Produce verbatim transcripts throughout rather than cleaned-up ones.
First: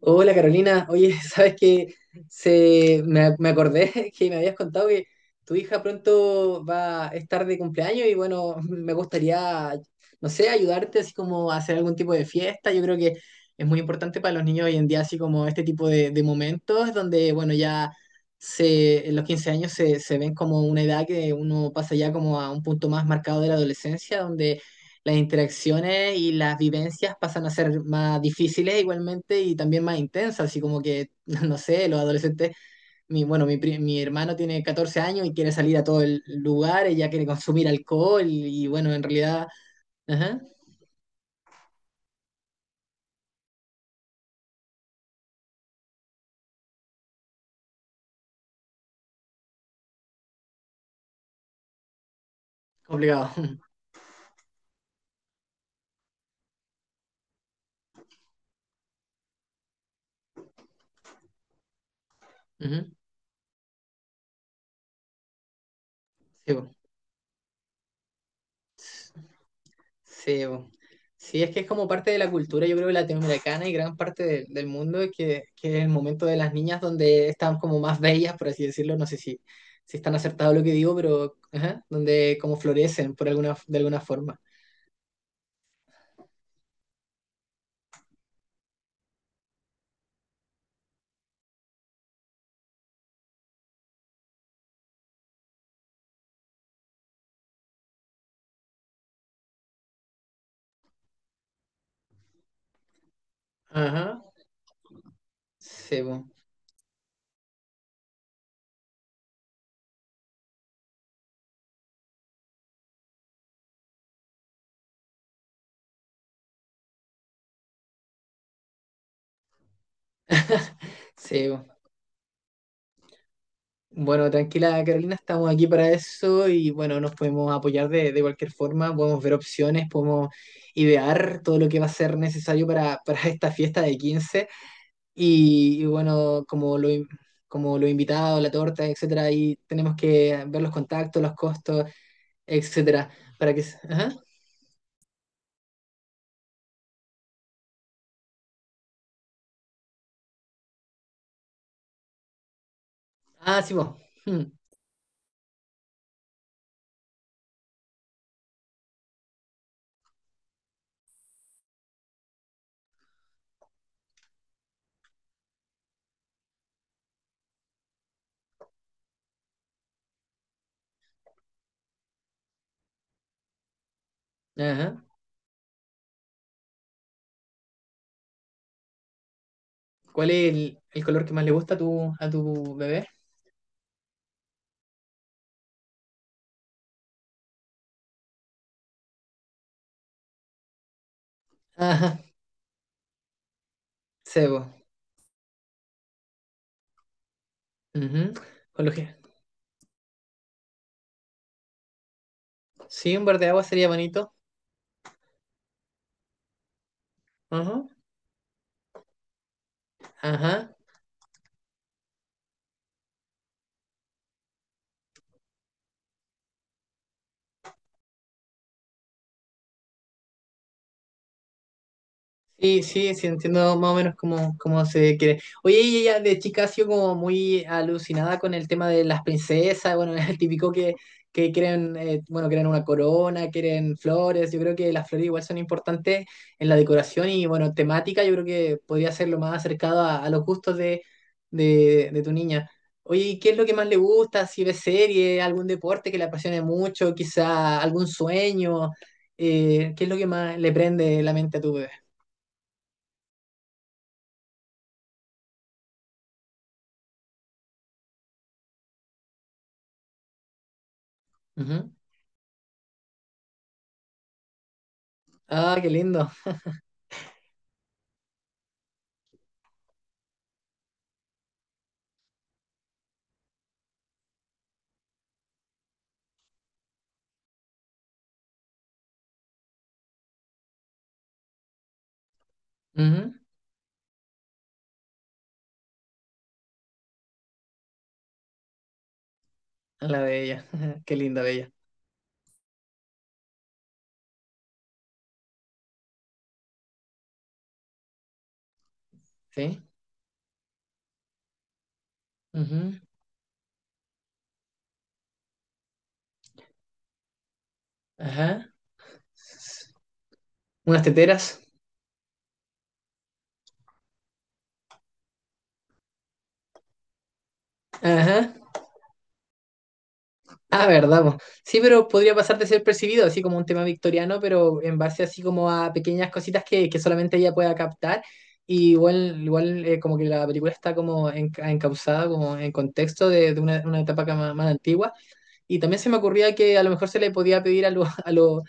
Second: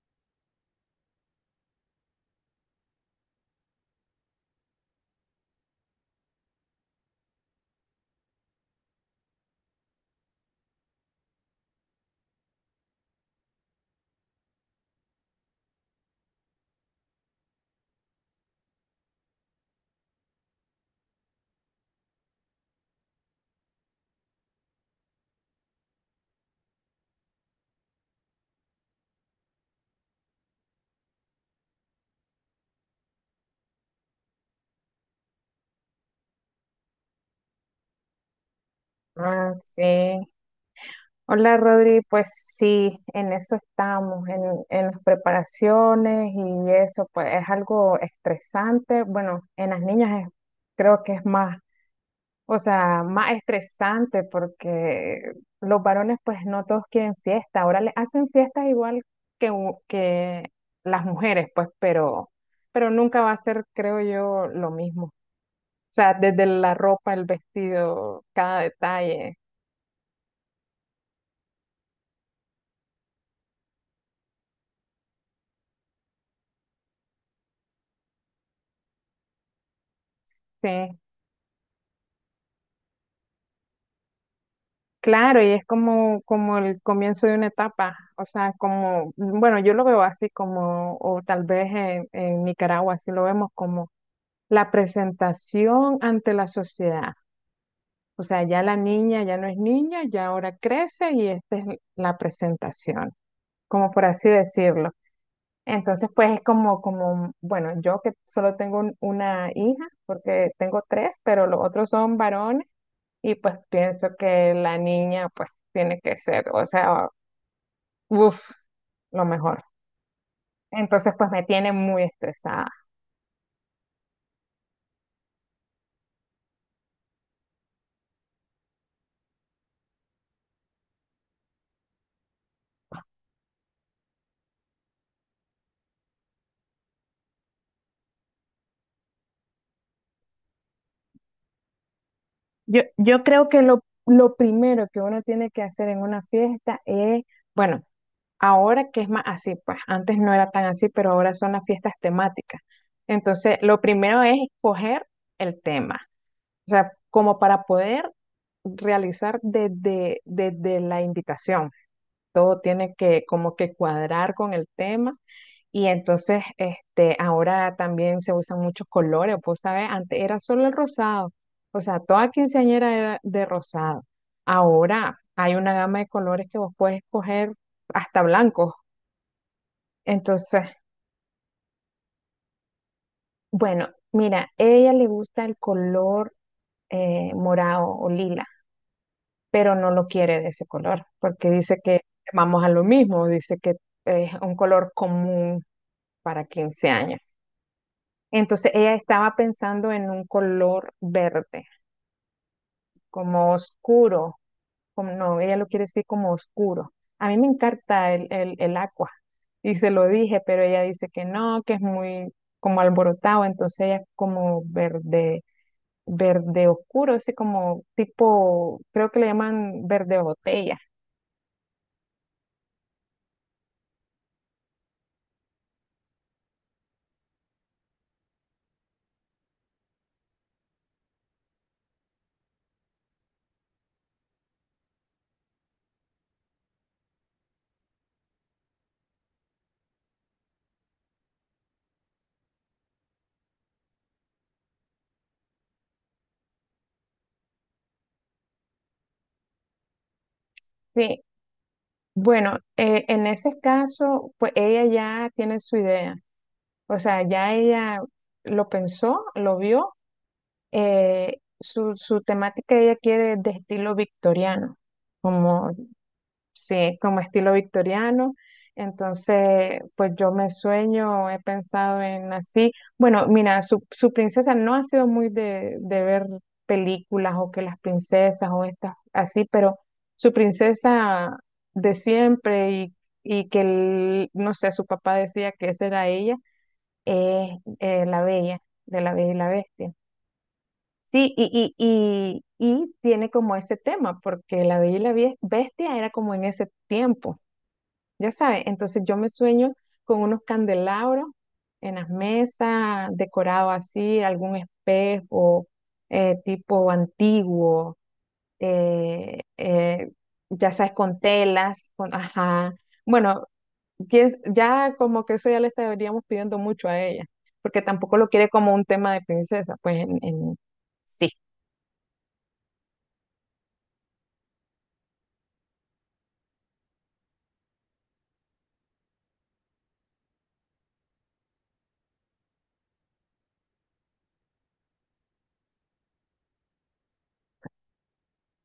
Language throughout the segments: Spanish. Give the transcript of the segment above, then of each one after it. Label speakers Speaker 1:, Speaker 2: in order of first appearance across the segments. Speaker 1: Hola Carolina, oye, sabes que se, me, me acordé que me habías contado que tu hija pronto va a estar de cumpleaños y bueno, me gustaría, no sé, ayudarte así como a hacer algún tipo de fiesta. Yo creo que es muy importante para los niños hoy en día, así como este tipo de, de momentos donde, bueno, ya se, en los quince años se, se ven como una edad que uno pasa ya como a un punto más marcado de la adolescencia, donde las interacciones y las vivencias pasan a ser más difíciles igualmente y también más intensas, así como que, no sé, los adolescentes, mi, bueno, mi, pri- mi hermano tiene catorce años y quiere salir a todo el lugar, ella quiere consumir alcohol y bueno, en realidad,
Speaker 2: Ah, sí.
Speaker 1: ajá,
Speaker 2: Hola, Rodri. Pues sí, en eso estamos, en, en las preparaciones y eso, pues es algo estresante. Bueno, en las niñas es- creo que es más, o sea,
Speaker 1: complicado.
Speaker 2: más estresante porque los varones pues no todos quieren fiesta. Ahora les hacen fiestas igual que, u- que las mujeres, pues, pero, pero
Speaker 1: Ujú,
Speaker 2: nunca va a ser, creo yo, lo mismo. O sea, desde
Speaker 1: sí,
Speaker 2: la ropa, el vestido, cada detalle.
Speaker 1: sí, bo. Sí, es que es como parte de la cultura, yo creo, latinoamericana y gran parte de- del mundo, es que, que es el momento de las niñas donde están como más bellas, por así decirlo, no sé si, si están acertado lo
Speaker 2: Sí.
Speaker 1: que digo, pero ajá, donde como florecen por alguna, de alguna forma.
Speaker 2: Claro, y es como, como el comienzo de una etapa, o sea, como, bueno, yo lo veo así como, o tal vez en, en Nicaragua, así lo vemos como la presentación ante la sociedad. O sea, ya la niña ya no es niña, ya ahora crece y esta es la presentación, como
Speaker 1: Ajá,
Speaker 2: por así decirlo.
Speaker 1: sí,
Speaker 2: Entonces,
Speaker 1: bo.
Speaker 2: pues es como, como, bueno, yo que solo tengo un- una hija, porque tengo tres, pero los otros son varones. Y pues pienso que la niña pues tiene que ser, o sea, uff, lo mejor. Entonces pues me
Speaker 1: Sí, bo.
Speaker 2: tiene muy estresada.
Speaker 1: Bueno, tranquila Carolina, estamos aquí para eso y bueno, nos podemos apoyar de, de cualquier forma, podemos ver opciones, podemos idear todo lo que va a ser necesario para, para esta fiesta de quince. Y, y bueno, como lo, in- como los invitados, la torta, etcétera, ahí tenemos que ver los contactos, los costos,
Speaker 2: Yo,
Speaker 1: etcétera,
Speaker 2: yo
Speaker 1: para
Speaker 2: creo
Speaker 1: que...
Speaker 2: que
Speaker 1: s-
Speaker 2: lo,
Speaker 1: ajá.
Speaker 2: lo primero que uno tiene que hacer en una fiesta es, bueno, ahora que es más así, pues antes no era tan así, pero ahora son las fiestas temáticas.
Speaker 1: Ah,
Speaker 2: Entonces
Speaker 1: sí,
Speaker 2: lo
Speaker 1: vos.
Speaker 2: primero es
Speaker 1: Hmm.
Speaker 2: escoger el tema, o sea, como para poder realizar desde, desde la invitación. Todo tiene que como que cuadrar con el tema. Y entonces, este, ahora también se usan muchos colores, pues, ¿sabes? Antes era solo el rosado, o sea, toda quinceañera era de rosado.
Speaker 1: Ajá.
Speaker 2: Ahora hay una gama de colores que vos puedes escoger hasta blancos.
Speaker 1: ¿Cuál es
Speaker 2: Entonces,
Speaker 1: el, el color que más le gusta a tu, a tu bebé?
Speaker 2: bueno, mira, ella le gusta el color eh, morado o lila, pero no lo quiere de ese color, porque dice que
Speaker 1: Ajá,
Speaker 2: vamos a lo mismo, dice que es un
Speaker 1: cebo.
Speaker 2: color común para quince años.
Speaker 1: Ujú.
Speaker 2: Entonces
Speaker 1: Con lo
Speaker 2: ella
Speaker 1: que...
Speaker 2: estaba pensando en un color verde,
Speaker 1: Sí, un verde
Speaker 2: como
Speaker 1: agua sería bonito.
Speaker 2: oscuro, como no, ella lo quiere decir como oscuro. A mí me
Speaker 1: Ajá.
Speaker 2: encanta el, el, el agua y se lo dije, pero
Speaker 1: Ajá.
Speaker 2: ella dice que no, que es muy como alborotado, entonces ella es como verde, verde oscuro, así como tipo, creo que le llaman verde botella.
Speaker 1: Sí, sí, sí, entiendo más o menos cómo, cómo se quiere. Oye, y ella de chica ha sido como muy alucinada con el tema de las princesas, bueno, es el típico que, que, quieren, eh, bueno, quieren una corona, quieren flores, yo creo que las flores igual son importantes en la decoración y, bueno, temática, yo creo que podría ser lo más acercado a, a los gustos de, de, de tu niña. Oye, ¿y qué es lo que más le gusta? Si ve serie, algún deporte que le apasione mucho, quizá algún sueño, eh, ¿qué es lo que más le prende
Speaker 2: Sí,
Speaker 1: la mente a tu bebé?
Speaker 2: bueno, eh, en ese caso, pues ella ya tiene su idea, o sea, ya ella lo pensó, lo vio. eh,
Speaker 1: Ujú.
Speaker 2: su, su temática ella quiere de estilo victoriano, como,
Speaker 1: Ah, qué lindo.
Speaker 2: sí, como estilo victoriano. Entonces, pues yo me sueño, he pensado en así. Bueno, mira, su, su princesa no ha sido muy de, de ver películas o que las princesas o estas así, pero su princesa de siempre. Y,
Speaker 1: Ujú.
Speaker 2: y que, el- no sé, su papá decía que esa era ella, es eh, la bella, de la bella y la bestia.
Speaker 1: A la bella. Qué
Speaker 2: Sí,
Speaker 1: linda bella.
Speaker 2: y, y, y, y tiene como ese tema, porque La Bella y la Bie- Bestia era como en ese tiempo, ya sabes, entonces yo me sueño
Speaker 1: Sí.
Speaker 2: con unos candelabros en las
Speaker 1: Ujú.
Speaker 2: mesas, decorado así, algún espejo eh, tipo antiguo,
Speaker 1: Ajá.
Speaker 2: eh, eh, ya sabes,
Speaker 1: Unas
Speaker 2: con
Speaker 1: teteras.
Speaker 2: telas, con, ajá, bueno, que es- ya como que eso ya le estaríamos pidiendo mucho a ella, porque tampoco lo quiere
Speaker 1: Ajá.
Speaker 2: como un tema de princesa, pues en, en-
Speaker 1: Ah, verdad, po. Sí, pero podría pasar de ser percibido, así como un tema victoriano, pero en base así como a pequeñas cositas que, que solamente ella pueda captar. Y igual, igual eh, como que la película está como enca- encauzada, como en contexto de, de una, una etapa ca- más, más antigua. Y también se me ocurría que a lo mejor se le podía pedir a los a los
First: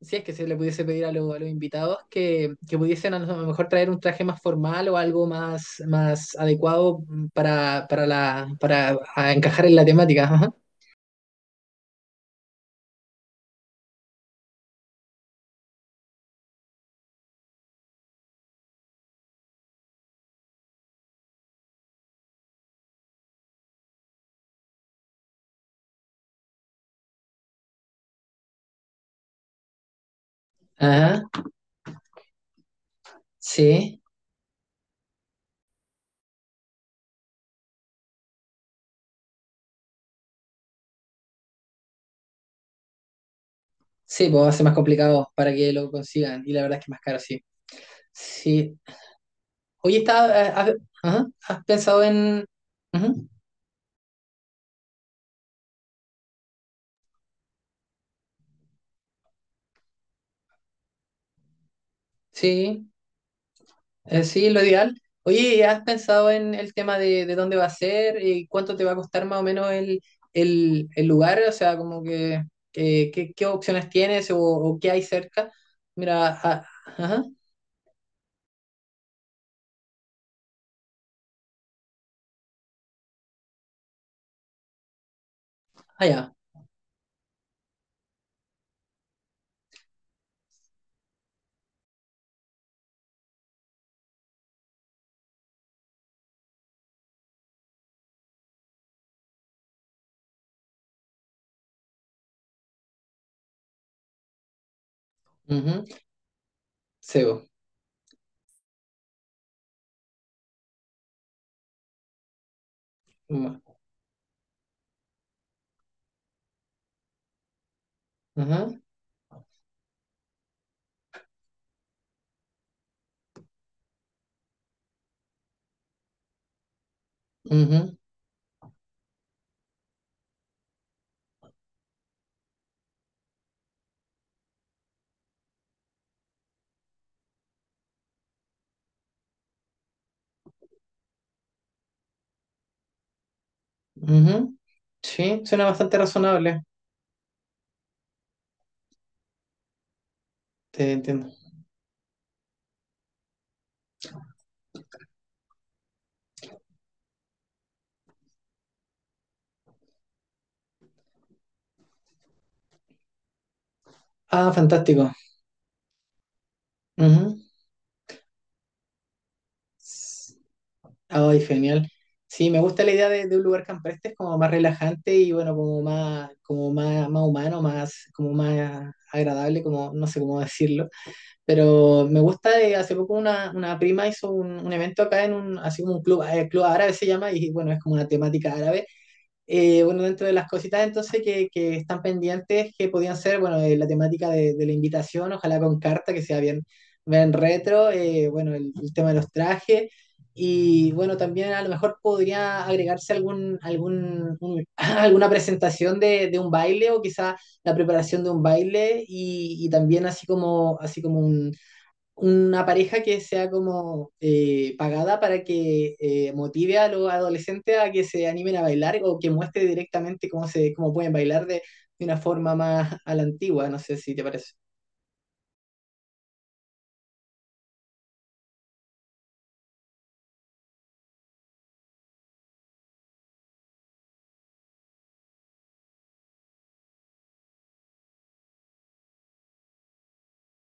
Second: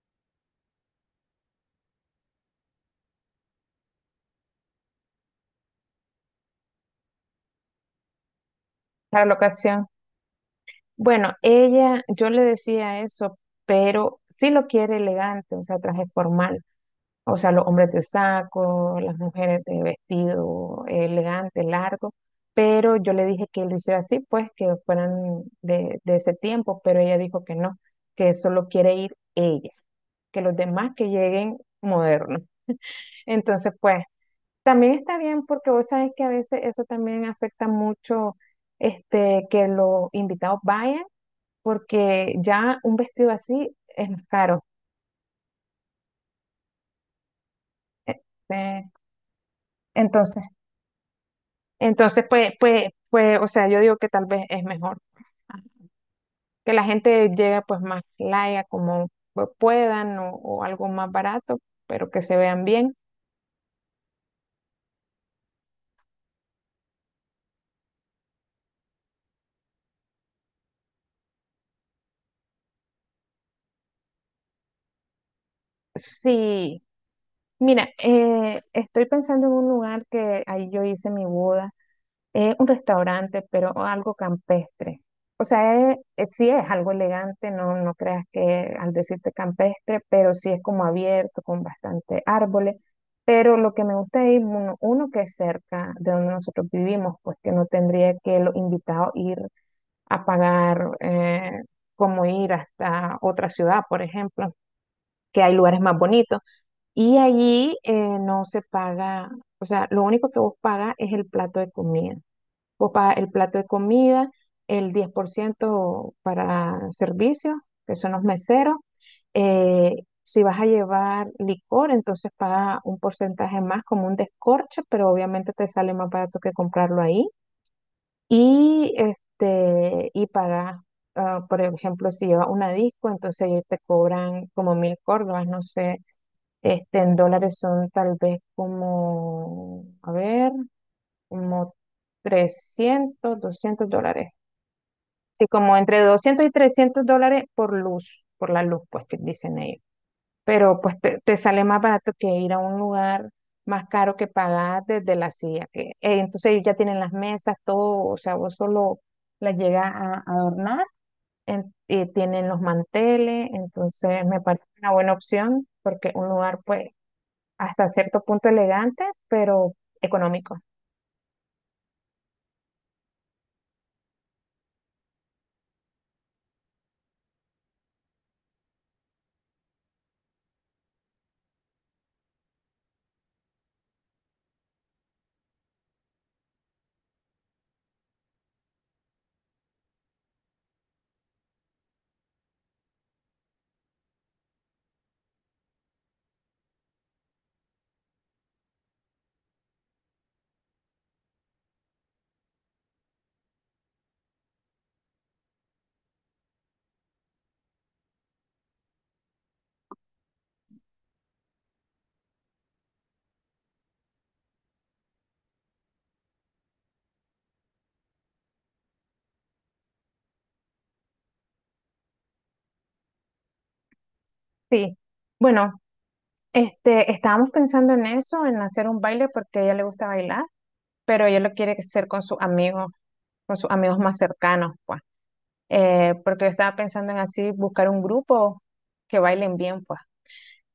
Speaker 1: si es que se le pudiese pedir a, lo- a los invitados que, que pudiesen a lo mejor traer un traje más formal o algo más, más adecuado para, para, la, para
Speaker 2: Para
Speaker 1: a
Speaker 2: la
Speaker 1: encajar en la
Speaker 2: ocasión.
Speaker 1: temática. Ajá,
Speaker 2: Bueno, ella, yo le decía eso, pero sí lo quiere elegante, o sea, traje formal. O sea, los hombres de saco, las mujeres de vestido elegante, largo. Pero yo le dije que lo hiciera así, pues que fueran de, de ese tiempo, pero ella dijo que no, que solo quiere ir ella, que los demás que
Speaker 1: ajá,
Speaker 2: lleguen modernos. Entonces,
Speaker 1: sí,
Speaker 2: pues, también está bien porque vos sabés que a veces eso también afecta mucho este, que los invitados vayan porque ya un vestido así es más
Speaker 1: sí, pues va a
Speaker 2: caro.
Speaker 1: ser más complicado para que lo consigan y la verdad es que es más caro, sí.
Speaker 2: Eh,
Speaker 1: Sí.
Speaker 2: eh,
Speaker 1: Oye,
Speaker 2: Entonces,
Speaker 1: está, eh, ¿has, ajá, ¿has pensado
Speaker 2: Entonces,
Speaker 1: en...?
Speaker 2: pues, pues,
Speaker 1: Ujú,
Speaker 2: pues, o sea, yo digo que tal vez es mejor ah, que la gente llegue pues más laya como pues, puedan o, o algo más barato, pero que se vean
Speaker 1: sí.
Speaker 2: bien.
Speaker 1: Eh, sí, lo ideal. Oye, ¿y has pensado en el tema de, de dónde va a ser y cuánto te va a costar más o menos el, el, el lugar? O sea, como que, que- que- qué opciones tienes o, o qué hay cerca. Mira, ah,
Speaker 2: Sí,
Speaker 1: ajá,
Speaker 2: mira, eh, estoy pensando en un lugar que ahí yo hice mi boda. Es un restaurante, pero algo campestre. O sea, es- es-
Speaker 1: allá.
Speaker 2: sí es algo elegante, no, no creas que al decirte campestre, pero sí es como abierto, con bastante árboles. Pero lo que me gusta es ir uno, uno que es cerca de donde nosotros vivimos, pues que no tendría que los invitados ir a pagar eh, como ir hasta otra ciudad, por ejemplo, que hay lugares
Speaker 1: Ujú,
Speaker 2: más bonitos. Y
Speaker 1: sebo.
Speaker 2: allí eh, no se paga, o sea, lo único que vos pagas es el plato de comida o para el
Speaker 1: Mm,
Speaker 2: plato de comida, el diez por ciento para servicios, que son los
Speaker 1: ajá,
Speaker 2: meseros. Eh, si vas a llevar licor, entonces paga un porcentaje más como un descorche, pero obviamente te sale más barato que comprarlo ahí.
Speaker 1: ujú,
Speaker 2: Y, este, y pagas, ah, por ejemplo, si llevas una disco, entonces ellos te cobran como mil córdobas, no sé, este, en dólares son tal vez como, a ver, como trescientos doscientos dólares.
Speaker 1: ujú. Sí,
Speaker 2: Sí,
Speaker 1: suena
Speaker 2: como
Speaker 1: bastante
Speaker 2: entre doscientos y
Speaker 1: razonable.
Speaker 2: trescientos dólares por luz, por la luz, pues que dicen ellos. Pero
Speaker 1: Te
Speaker 2: pues te,
Speaker 1: entiendo.
Speaker 2: te sale más barato que ir a un lugar más caro que pagar desde la silla. Que- eh, entonces ellos ya tienen las mesas, todo, o sea, vos solo las llegas a adornar, en- y tienen los manteles, entonces me
Speaker 1: Ah,
Speaker 2: parece una
Speaker 1: fantástico.
Speaker 2: buena opción porque un lugar pues
Speaker 1: Ujú.
Speaker 2: hasta cierto punto elegante, pero económico.
Speaker 1: Ay, genial. Sí, me gusta la idea de, de un lugar campestre, es como más relajante y bueno, como más, como más, más humano, más, como más agradable, como no sé cómo decirlo. Pero me gusta de hace poco una, una prima hizo un, un evento acá en un, así como un club, eh, club árabe se llama, y bueno, es como una temática árabe. Eh, bueno, dentro de las cositas entonces que, que están pendientes, que podían ser, bueno, eh, la temática de, de la invitación, ojalá con carta, que sea bien, bien retro, eh, bueno, el, el tema de los trajes, y bueno, también a lo mejor podría agregarse algún, algún, un- alguna presentación de, de un baile o quizá la preparación de un baile y, y también así como, así como un, una pareja que sea como eh, pagada para que eh, motive a los adolescentes a que se animen a bailar o que muestre directamente cómo se, cómo pueden bailar de, de una forma más a la antigua, no sé si te parece.
Speaker 2: Sí. Bueno. Este, estábamos pensando en eso, en hacer un baile porque a ella le gusta bailar, pero ella lo quiere hacer con sus amigos, con sus amigos más cercanos, pues. Eh, porque yo estaba pensando en así buscar un grupo que bailen bien, pues.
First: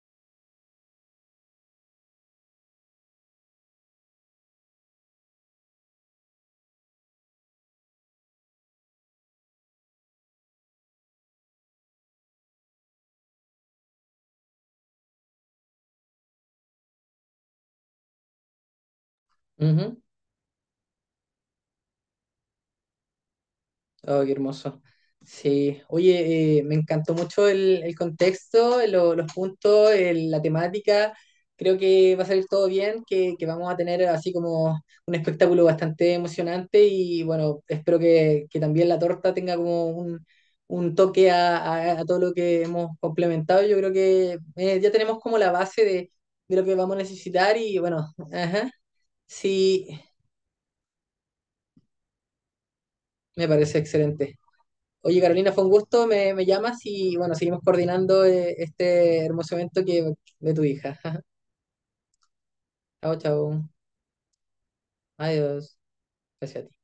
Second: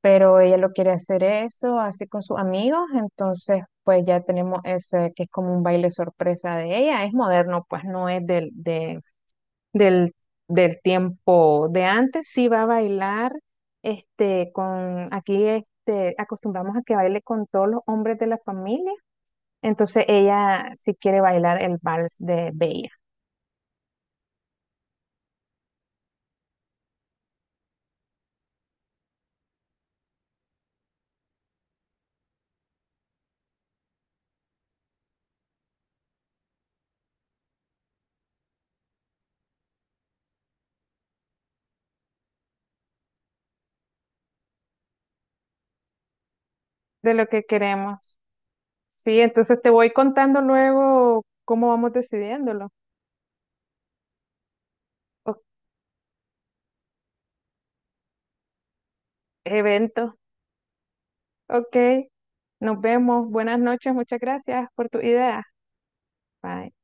Speaker 2: Pero ella lo quiere hacer eso, así con sus amigos, entonces pues ya tenemos ese que es como un baile sorpresa de ella, es moderno, pues no es del- de, del, del tiempo de antes, sí va a bailar, este, con, aquí, este, acostumbramos a que baile con todos los hombres de la familia, entonces ella sí quiere bailar el vals de Bella,
Speaker 1: Oh, qué hermoso. Sí, oye, eh, me encantó mucho el, el contexto, lo- los puntos, el- la temática. Creo que va a salir todo bien, que, que vamos a tener así como un espectáculo bastante emocionante y bueno, espero que, que también la torta tenga como un, un toque a, a- a todo lo que hemos complementado. Yo creo que eh, ya tenemos como la base de, de lo que vamos a
Speaker 2: de lo que
Speaker 1: necesitar y bueno,
Speaker 2: queremos.
Speaker 1: ajá,
Speaker 2: Sí, entonces te
Speaker 1: sí,
Speaker 2: voy contando luego cómo vamos decidiéndolo.
Speaker 1: me parece excelente. Oye,
Speaker 2: O-
Speaker 1: Carolina, fue un gusto, me, me llamas y bueno, seguimos coordinando eh, este hermoso evento que,
Speaker 2: evento,
Speaker 1: de tu hija.
Speaker 2: ok, nos
Speaker 1: Chao,
Speaker 2: vemos, buenas
Speaker 1: chao.
Speaker 2: noches, muchas gracias por tu idea.
Speaker 1: Adiós. Gracias a
Speaker 2: Bye.
Speaker 1: ti.